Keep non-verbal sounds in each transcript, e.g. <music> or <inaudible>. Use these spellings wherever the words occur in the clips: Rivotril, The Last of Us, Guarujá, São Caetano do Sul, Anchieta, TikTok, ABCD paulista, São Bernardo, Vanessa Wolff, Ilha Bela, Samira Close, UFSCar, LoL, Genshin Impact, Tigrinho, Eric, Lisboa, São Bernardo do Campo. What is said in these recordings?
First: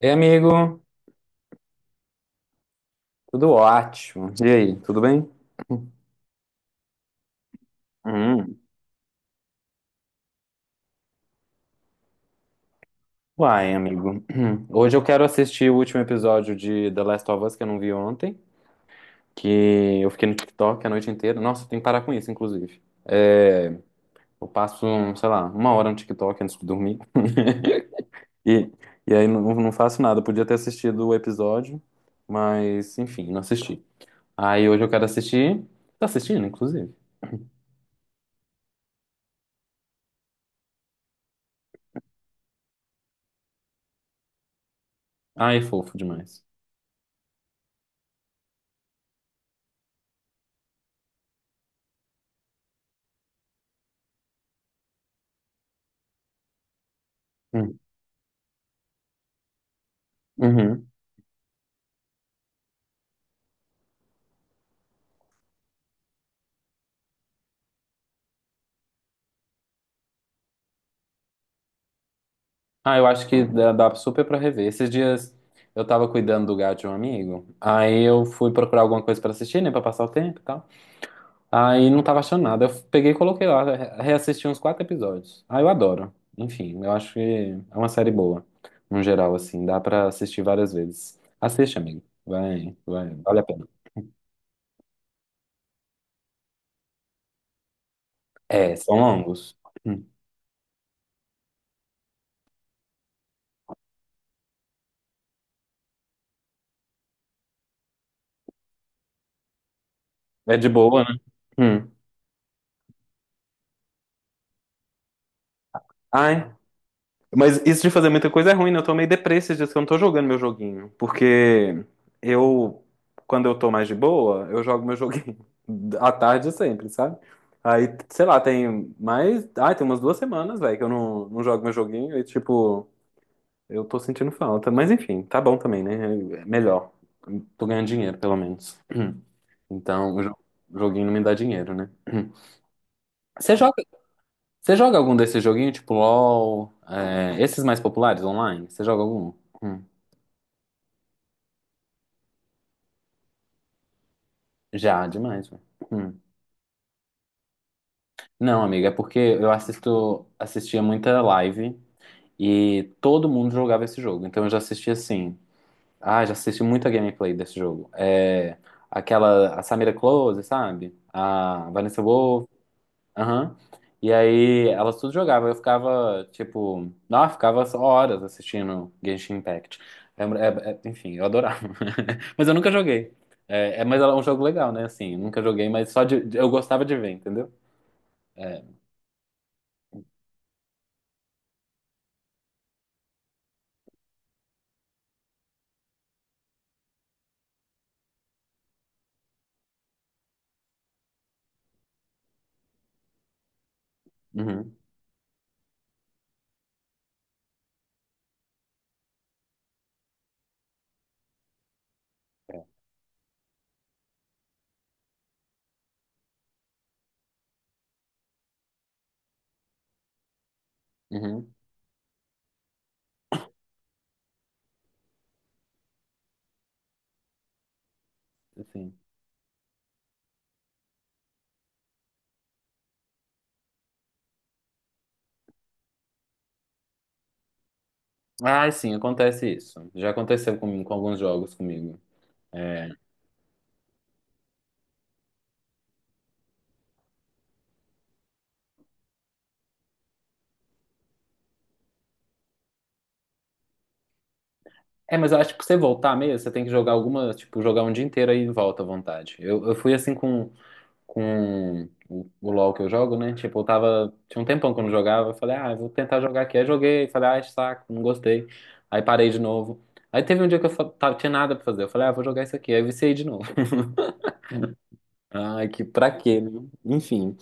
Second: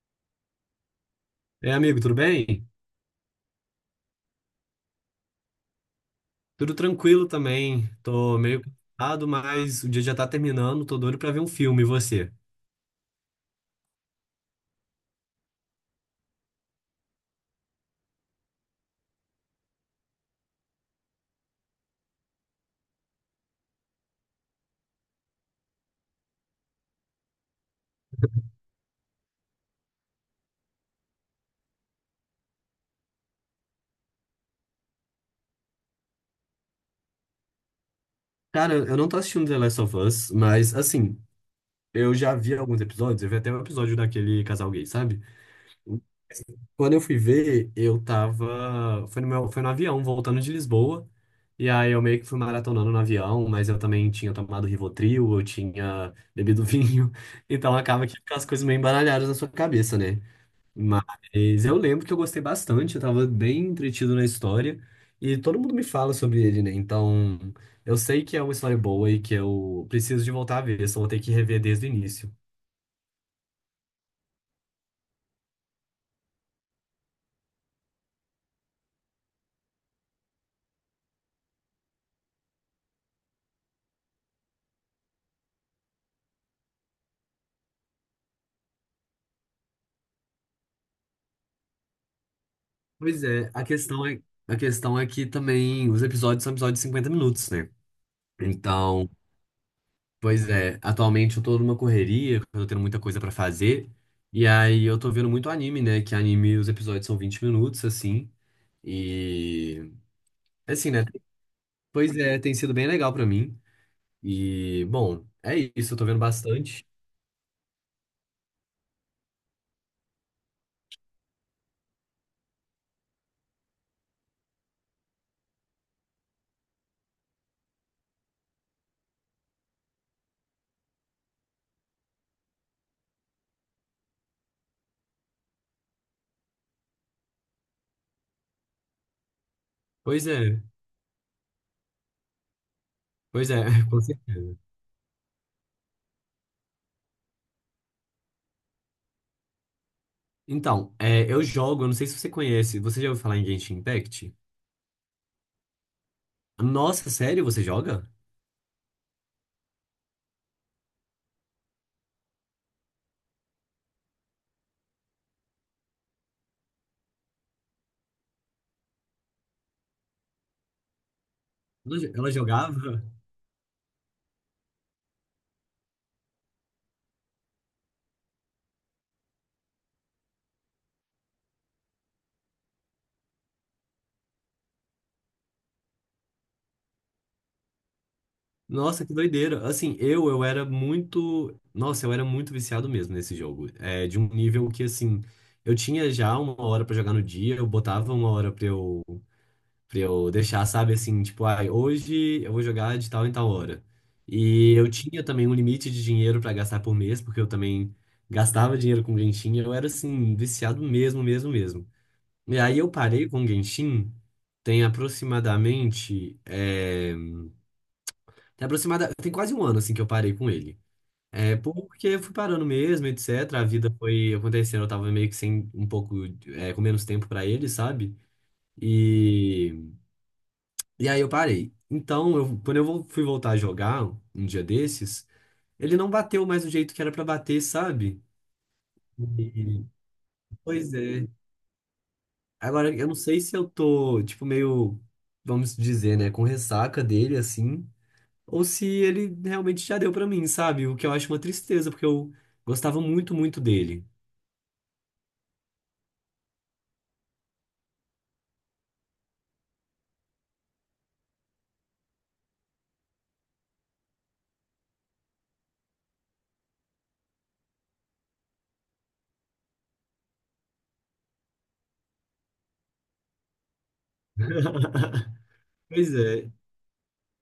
Ei, amigo, É, amigo, tudo bem? tudo ótimo. E aí, tudo bem? Tudo tranquilo também. Tô Hum. meio cansado, mas o dia já tá terminando. Tô doido pra ver um filme. E você? Uai, amigo. <clears throat> Hoje eu quero assistir o último episódio de The Last of Us que eu não vi ontem, que eu fiquei no TikTok a noite inteira. Nossa, eu tenho que parar com isso, inclusive. Eu passo, sei lá, uma hora no TikTok antes de dormir. <laughs> E, e aí não faço nada. Eu podia ter assistido o episódio, mas enfim, não assisti. Aí hoje eu quero assistir. Tá assistindo, inclusive. Cara, eu não tô assistindo The Last of Us, mas assim, eu já vi alguns episódios. Eu vi até um episódio daquele casal gay, sabe? Ai, fofo demais. Quando eu fui ver, eu tava. Foi no avião, voltando de Lisboa. E aí eu meio que fui maratonando no avião, mas eu também tinha tomado Rivotril, eu tinha bebido vinho. <laughs> Então Hum. acaba que fica as coisas meio embaralhadas na sua cabeça, né? Uhum. Mas eu lembro que eu gostei bastante, eu tava bem entretido na história e todo mundo me fala sobre ele, né? Então eu sei que é uma história boa e que eu preciso de voltar a ver, só vou ter que rever desde o início. Ah, eu acho que dá super pra rever. Esses dias eu tava cuidando do gato de um amigo, aí eu fui procurar alguma coisa pra assistir, né, pra passar o tempo e tal. Aí não tava achando nada. Eu peguei e coloquei lá, reassisti uns quatro episódios. Ah, eu adoro. Enfim, eu acho que é uma série boa, no geral, assim, dá pra assistir várias vezes. Assiste, amigo. Vai, Pois vale a é, a pena. questão é, a questão é que também os episódios são episódios de 50 minutos, né? É, são Então, longos. Hum. pois é, atualmente eu tô numa correria, eu tô tendo muita coisa pra fazer e aí eu tô vendo muito anime, né? Que anime os episódios são 20 minutos, assim, e É de assim, boa, né? né? Hum. Pois é, tem sido bem legal pra mim. E, bom, é isso, eu tô vendo Ai, bastante. mas isso de fazer muita coisa é ruim, né? Eu tô meio deprê esses dias que eu não tô jogando meu joguinho. Porque eu, quando eu tô mais de boa, eu jogo meu joguinho <laughs> à tarde sempre, sabe? Aí, sei lá, tem mais. Ah, tem umas duas semanas, velho, que eu não jogo meu joguinho e, tipo, eu tô sentindo falta. Mas enfim, tá bom também, né? É melhor. Tô ganhando dinheiro, pelo menos. <clears throat> Então, Pois é, joguinho não me dá dinheiro, né? <clears throat> pois Você é, joga. <laughs> com certeza. Você joga algum desses joguinhos, tipo LOL, é, esses mais populares online? Você joga algum? Hum. Então, eu jogo, eu não sei se você conhece, você já ouviu falar em Genshin Impact? Já, demais, velho. Hum. Nossa, sério, você joga? Não, amiga, é porque eu assistia muita live e todo mundo jogava esse jogo. Então eu já assisti assim. Ah, já assisti muita gameplay desse jogo. É, aquela, a Samira Close, sabe? A Vanessa Ela Wolff. jogava? Aham. E aí elas tudo jogavam. Eu ficava, tipo, nossa, ficava horas assistindo Genshin Impact. Enfim, eu adorava. <laughs> Mas eu nunca joguei. Mas é um jogo legal, né? Assim, eu nunca joguei, mas só eu gostava de ver, entendeu? É, Nossa, que doideira. Assim, eu era muito. Nossa, eu era muito viciado mesmo nesse jogo. É, de um nível que, assim, eu tinha já uma hora pra jogar no dia, eu botava uma hora pra eu. Pra eu deixar, sabe, assim, tipo, ai, hoje eu vou jogar de tal em tal hora. E uhum, eu tinha também um limite de dinheiro pra gastar por mês, porque eu também gastava dinheiro com Genshin, eu era, assim, viciado mesmo, mesmo, mesmo. E é, aí eu parei com Genshin, tem aproximadamente, é, tem quase um ano, assim, que eu parei com ele. uhum, É, porque eu fui parando mesmo, etc, a vida foi acontecendo, eu tava meio que sem, um pouco, com menos tempo pra ele, sabe? assim. E... E aí eu parei. Então, quando eu fui voltar a jogar um dia desses, ele não bateu mais do jeito que era pra bater, sabe? Ah, sim, acontece E- isso. Já aconteceu comigo, com Pois alguns é. jogos comigo. É, Agora, eu não sei se eu tô, tipo, meio, vamos dizer, né, com ressaca dele, assim, ou se ele realmente já deu pra mim, sabe? O que eu acho uma tristeza, porque eu gostava muito, muito dele. Mas eu acho que pra você voltar mesmo, você tem que jogar alguma, tipo, jogar um dia inteiro aí e volta à vontade. Eu fui assim com com o LoL que eu jogo, né? Tipo, eu tava. Tinha um tempão que eu não jogava. Eu falei, ah, eu vou tentar jogar aqui. Aí joguei, falei, ah, saco, não gostei. Aí parei de novo. Aí teve um dia que eu tava, tinha nada pra fazer. Eu falei, ah, vou jogar isso aqui. Aí viciei de novo. <laughs> <laughs> Ai, que pra Pois quê, né? é. Enfim.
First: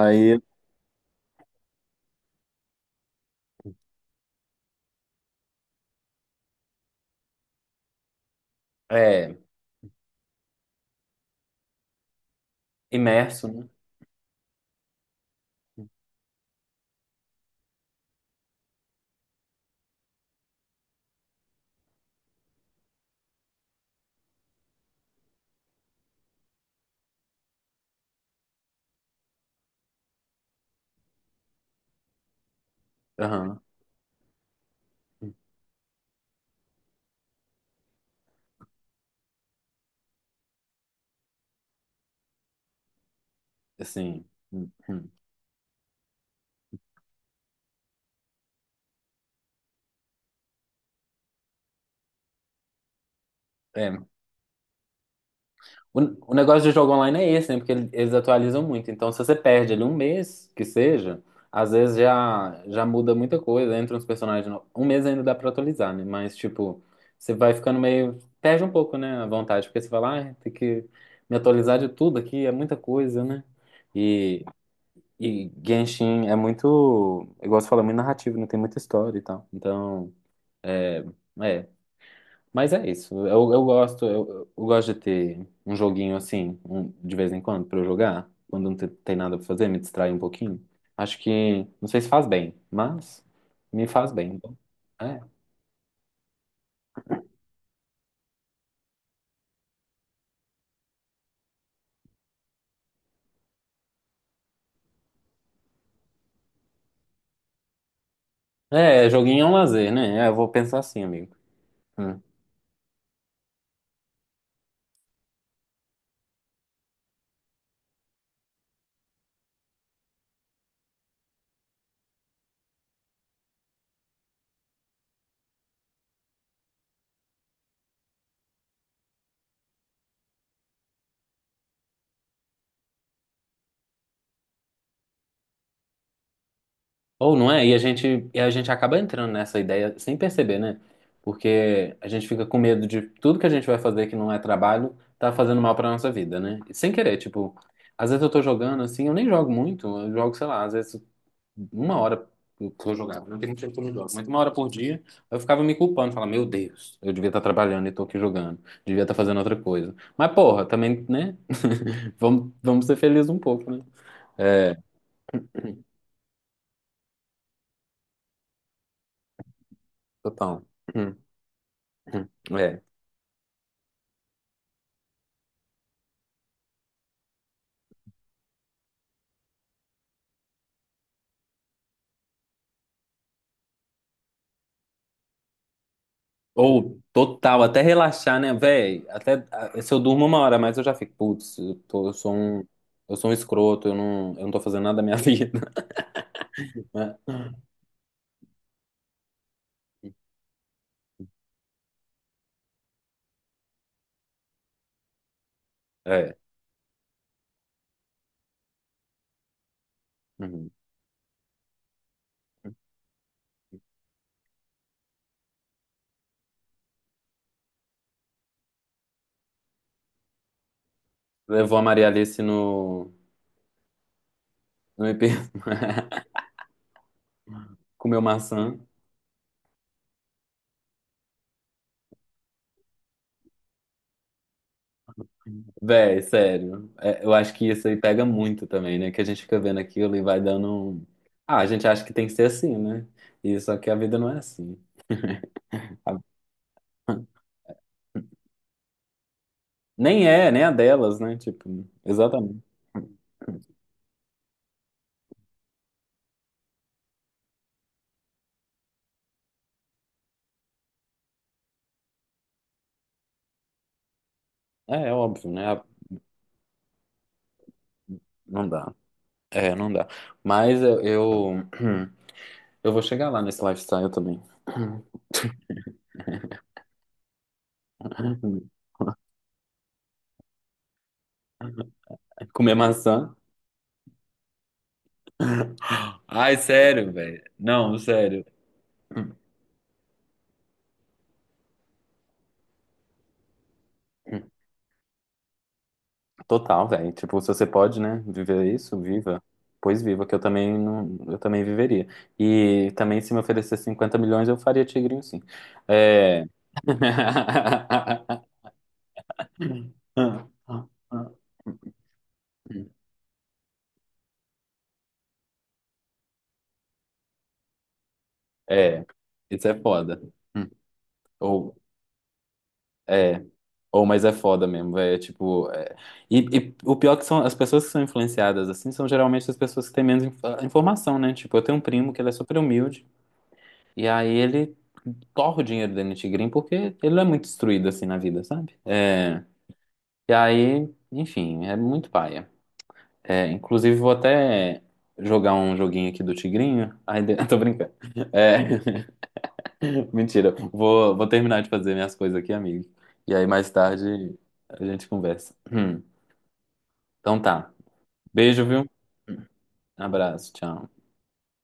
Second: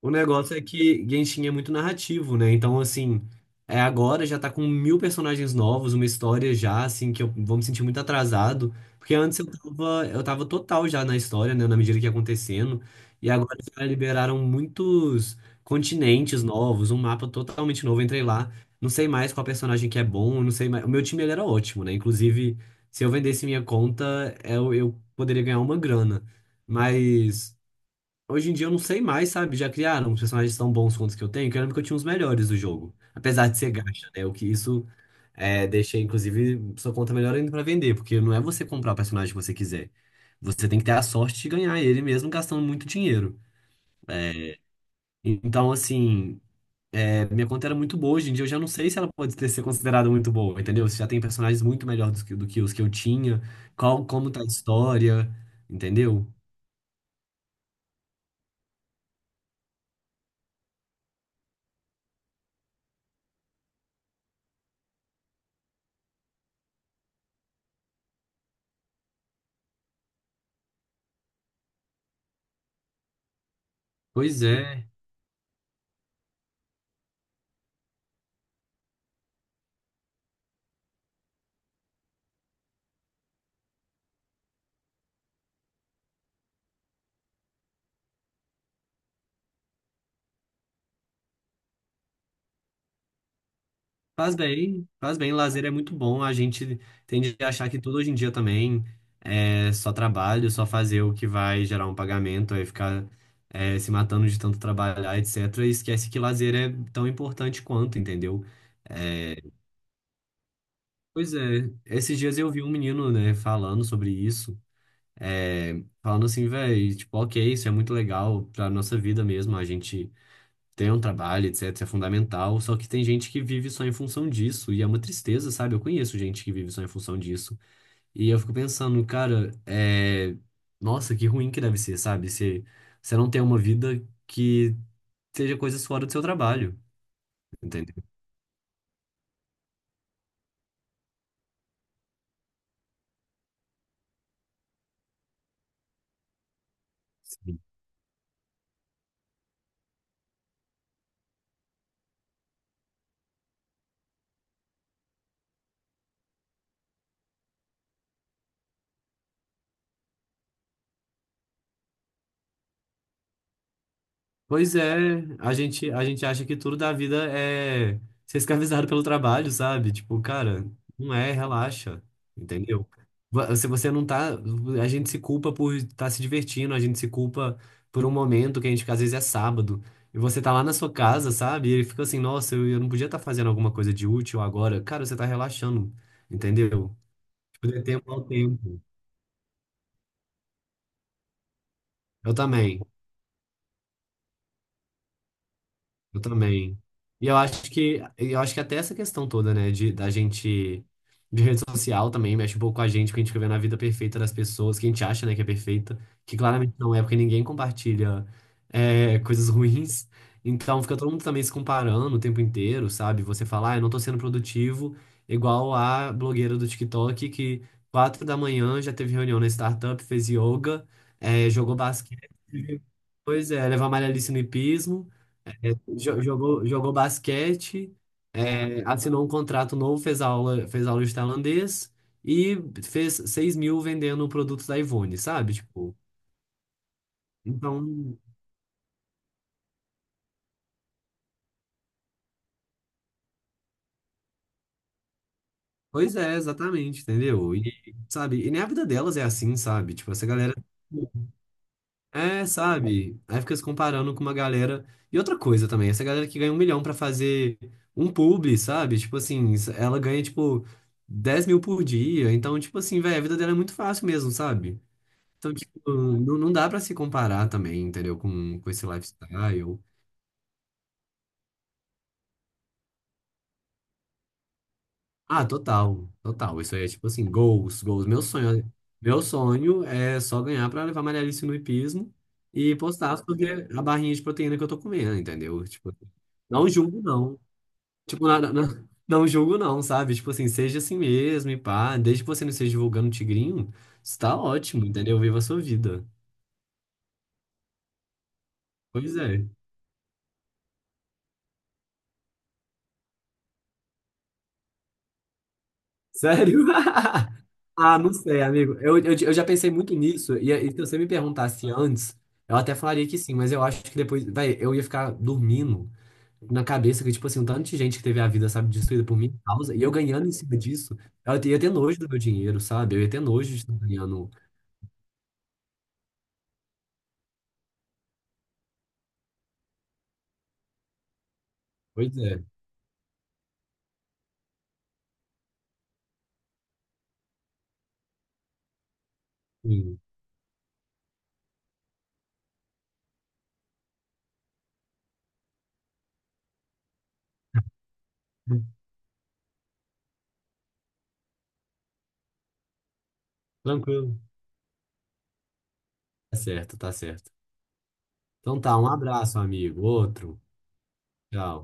O negócio é que Genshin é muito narrativo, né? Então, assim, agora já tá com mil personagens novos, uma história já, assim, que eu vou me sentir muito atrasado. Porque é, antes eu tava total já na história, né? Na medida que ia acontecendo. E imerso, agora né? já liberaram muitos continentes novos, um mapa totalmente novo. Eu entrei lá, não sei mais qual personagem que é bom, eu não sei mais. O meu time ele era ótimo, né? Inclusive, se eu vendesse minha conta, eu poderia ganhar uma grana. Mas. Hoje em dia eu não sei mais, sabe? Já criaram os personagens tão bons quanto os que eu tenho, que eu lembro que eu tinha os melhores do jogo. Apesar de Aham. ser gacha, né? O que isso é, deixa, inclusive, sua conta melhor ainda pra vender, porque não é você comprar o personagem que você quiser. Você tem que ter a sorte de ganhar ele mesmo gastando muito dinheiro. Assim. Hum, hum. Então, assim, minha conta era muito boa. Hoje em dia eu já não sei se ela pode ter, ser considerada muito boa, entendeu? Você já tem personagens muito melhores do que os que eu tinha, É. qual, como tá a história, O, entendeu? o negócio de jogo online é esse, né? Porque eles atualizam muito. Então, se você perde ali um mês, que seja, às vezes já muda muita coisa. Entra uns personagens. Um mês ainda dá pra atualizar, né? Mas, tipo, você vai ficando meio. Perde um pouco, né? A vontade. Porque você fala, ah, tem que me atualizar de tudo aqui, é muita coisa, né? Pois E, é. e Genshin é muito. Igual você falou, é muito narrativo, não tem muita história e tal. Então, é. É. Mas é isso. Eu gosto, eu gosto de ter um joguinho assim, de vez em quando, pra eu jogar. Quando tem nada pra fazer, me distrai um pouquinho. Acho que, não sei se faz bem, mas me faz bem. Faz Então, bem, faz é. bem. Lazer é muito bom. A gente tende a achar que tudo hoje em dia também é só trabalho, só fazer o que vai gerar um pagamento, aí ficar se matando de tanto trabalhar, etc. E esquece que lazer é tão importante quanto, entendeu? É, É, joguinho é um lazer, né? É, eu vou pensar assim, pois amigo. é, esses Hum. dias eu vi um menino, né, falando sobre isso, falando assim, velho, tipo, ok, isso é muito legal pra nossa vida mesmo, a gente ter um trabalho, etc, é fundamental, só que tem gente que vive só em função disso, e é uma tristeza, sabe? Eu conheço gente que vive só em função disso. E eu fico pensando, cara, Nossa, que ruim que deve ser, sabe? Se você não tem uma vida que seja coisas fora do seu trabalho, Ou não é? Entendeu? E a gente acaba entrando nessa ideia sem perceber, né? Porque a gente fica com medo de tudo que a gente vai fazer que não é trabalho tá fazendo mal pra nossa vida, né? E sem querer, tipo, às vezes eu tô jogando assim, eu nem jogo muito, eu jogo, sei lá, às vezes uma hora que eu jogava, não tem muito tempo que eu não jogo, mas uma hora por dia eu ficava me culpando, falava, meu Deus, eu devia estar trabalhando e tô aqui jogando, devia estar fazendo outra coisa. Mas porra, também, né? <laughs> Vamos ser felizes um pouco, né? Pois é, a gente acha que tudo da vida é ser escravizado pelo trabalho, sabe? Tipo, cara, Total. não Hum, é, relaxa, É. entendeu? Se você não tá, a gente se culpa por estar se divertindo, a gente se culpa por um momento que a gente, às vezes é sábado, e você tá lá na sua casa, sabe? E ele fica assim, nossa, eu não podia estar fazendo alguma coisa de útil agora. Cara, você tá relaxando, entendeu? Ou total, Tipo, até dê tempo ao relaxar, né, tempo. véi? Até ah, se eu durmo uma hora, mas eu já fico, putz, Eu também. eu sou um escroto, eu eu não tô fazendo nada da minha <laughs> vida, Eu também. né? E eu acho que até essa questão toda, né, de da gente de rede social também mexe um pouco com a gente, porque a gente fica vendo a vida perfeita das pessoas, que a gente acha, né, que é perfeita, É. que claramente não é, porque ninguém compartilha coisas ruins. Uhum. Então fica todo mundo também se comparando o tempo inteiro, sabe? Você fala, ah, eu não tô sendo produtivo, igual a blogueira do TikTok que 4 da manhã já teve reunião na startup, fez yoga, jogou Levou a Maria basquete, Alice pois é, leva a malha ali no no hipismo IP, jogou basquete, <laughs> comeu maçã. Assinou um contrato novo, fez aula, de tailandês e fez 6.000 vendendo produtos da Ivone, sabe? Tipo, Véi, sério. É, eu acho que isso aí então, pega muito também, né? Que a gente fica vendo aquilo e vai dando. Ah, a gente acha que tem que ser assim, né? E só que a vida não é assim. pois é, A- exatamente, <laughs> entendeu? E, sabe, e nem a vida delas é assim, sabe? Tipo, Nem essa é, galera. nem a delas, né? Tipo, É, exatamente. sabe? Aí fica se comparando com uma galera. E outra coisa também, essa galera que ganha 1 milhão pra fazer um publi, sabe? Tipo assim, ela ganha, tipo, 10.000 por dia. Então, tipo assim, velho, a vida dela é muito fácil mesmo, sabe? É, é óbvio, Então, né? tipo, não, não dá pra se comparar também, entendeu? Com, Não com esse dá. É, lifestyle. não dá. Mas eu, <clears throat> eu vou chegar lá nesse lifestyle também. Ah, total, total. Isso aí é tipo assim, goals, goals. Meu sonho, <laughs> meu sonho é só ganhar pra levar Maria Alice no hipismo Comer e postar maçã. sobre a barrinha de proteína que eu tô comendo, entendeu? Tipo, Ai, não julgo, sério, não. velho. Não, Tipo, sério. nada, não, <laughs> não julgo, não, sabe? Tipo assim, seja assim mesmo e pá. Desde que você não esteja divulgando tigrinho, está ótimo, entendeu? Viva a sua vida. Total, velho. Tipo, se você pode, né, viver isso, Pois viva. é. Pois viva, que eu também não, eu também viveria. E também se me oferecer 50 milhões, eu faria tigrinho sim. É. Sério? <laughs> Ah, não sei, <laughs> amigo. Eu já pensei muito nisso. E se você me perguntasse antes, eu até falaria que sim, mas eu acho que depois, vai, eu ia ficar dormindo na cabeça que, tipo assim, um tanto de gente que teve a vida, sabe, destruída É, por minha isso causa, é e eu foda. ganhando em cima disso, eu ia ter Ou nojo do meu dinheiro, sabe? Eu ia ter é. nojo de estar Ou, mas ganhando. é foda mesmo, velho. É tipo. E o pior que são as pessoas que são influenciadas assim são geralmente as pessoas que têm menos ah, informação, né? Tipo, eu tenho um primo Pois que ele é é, super humilde e aí ele torra o dinheiro dele no Tigrinho porque ele não é muito instruído assim na vida, sabe? É, sim. e aí, enfim, é muito paia. É, inclusive, vou até jogar um joguinho aqui do Tigrinho. Ai, <laughs> tô brincando. É, <laughs> mentira. Vou terminar de fazer minhas coisas aqui, amigo. E aí, mais Tranquilo. tarde, a gente conversa. <clears throat> Tá certo, tá certo. Então tá. Então Beijo, tá, um viu? abraço, amigo. Outro. Abraço, tchau. Tchau.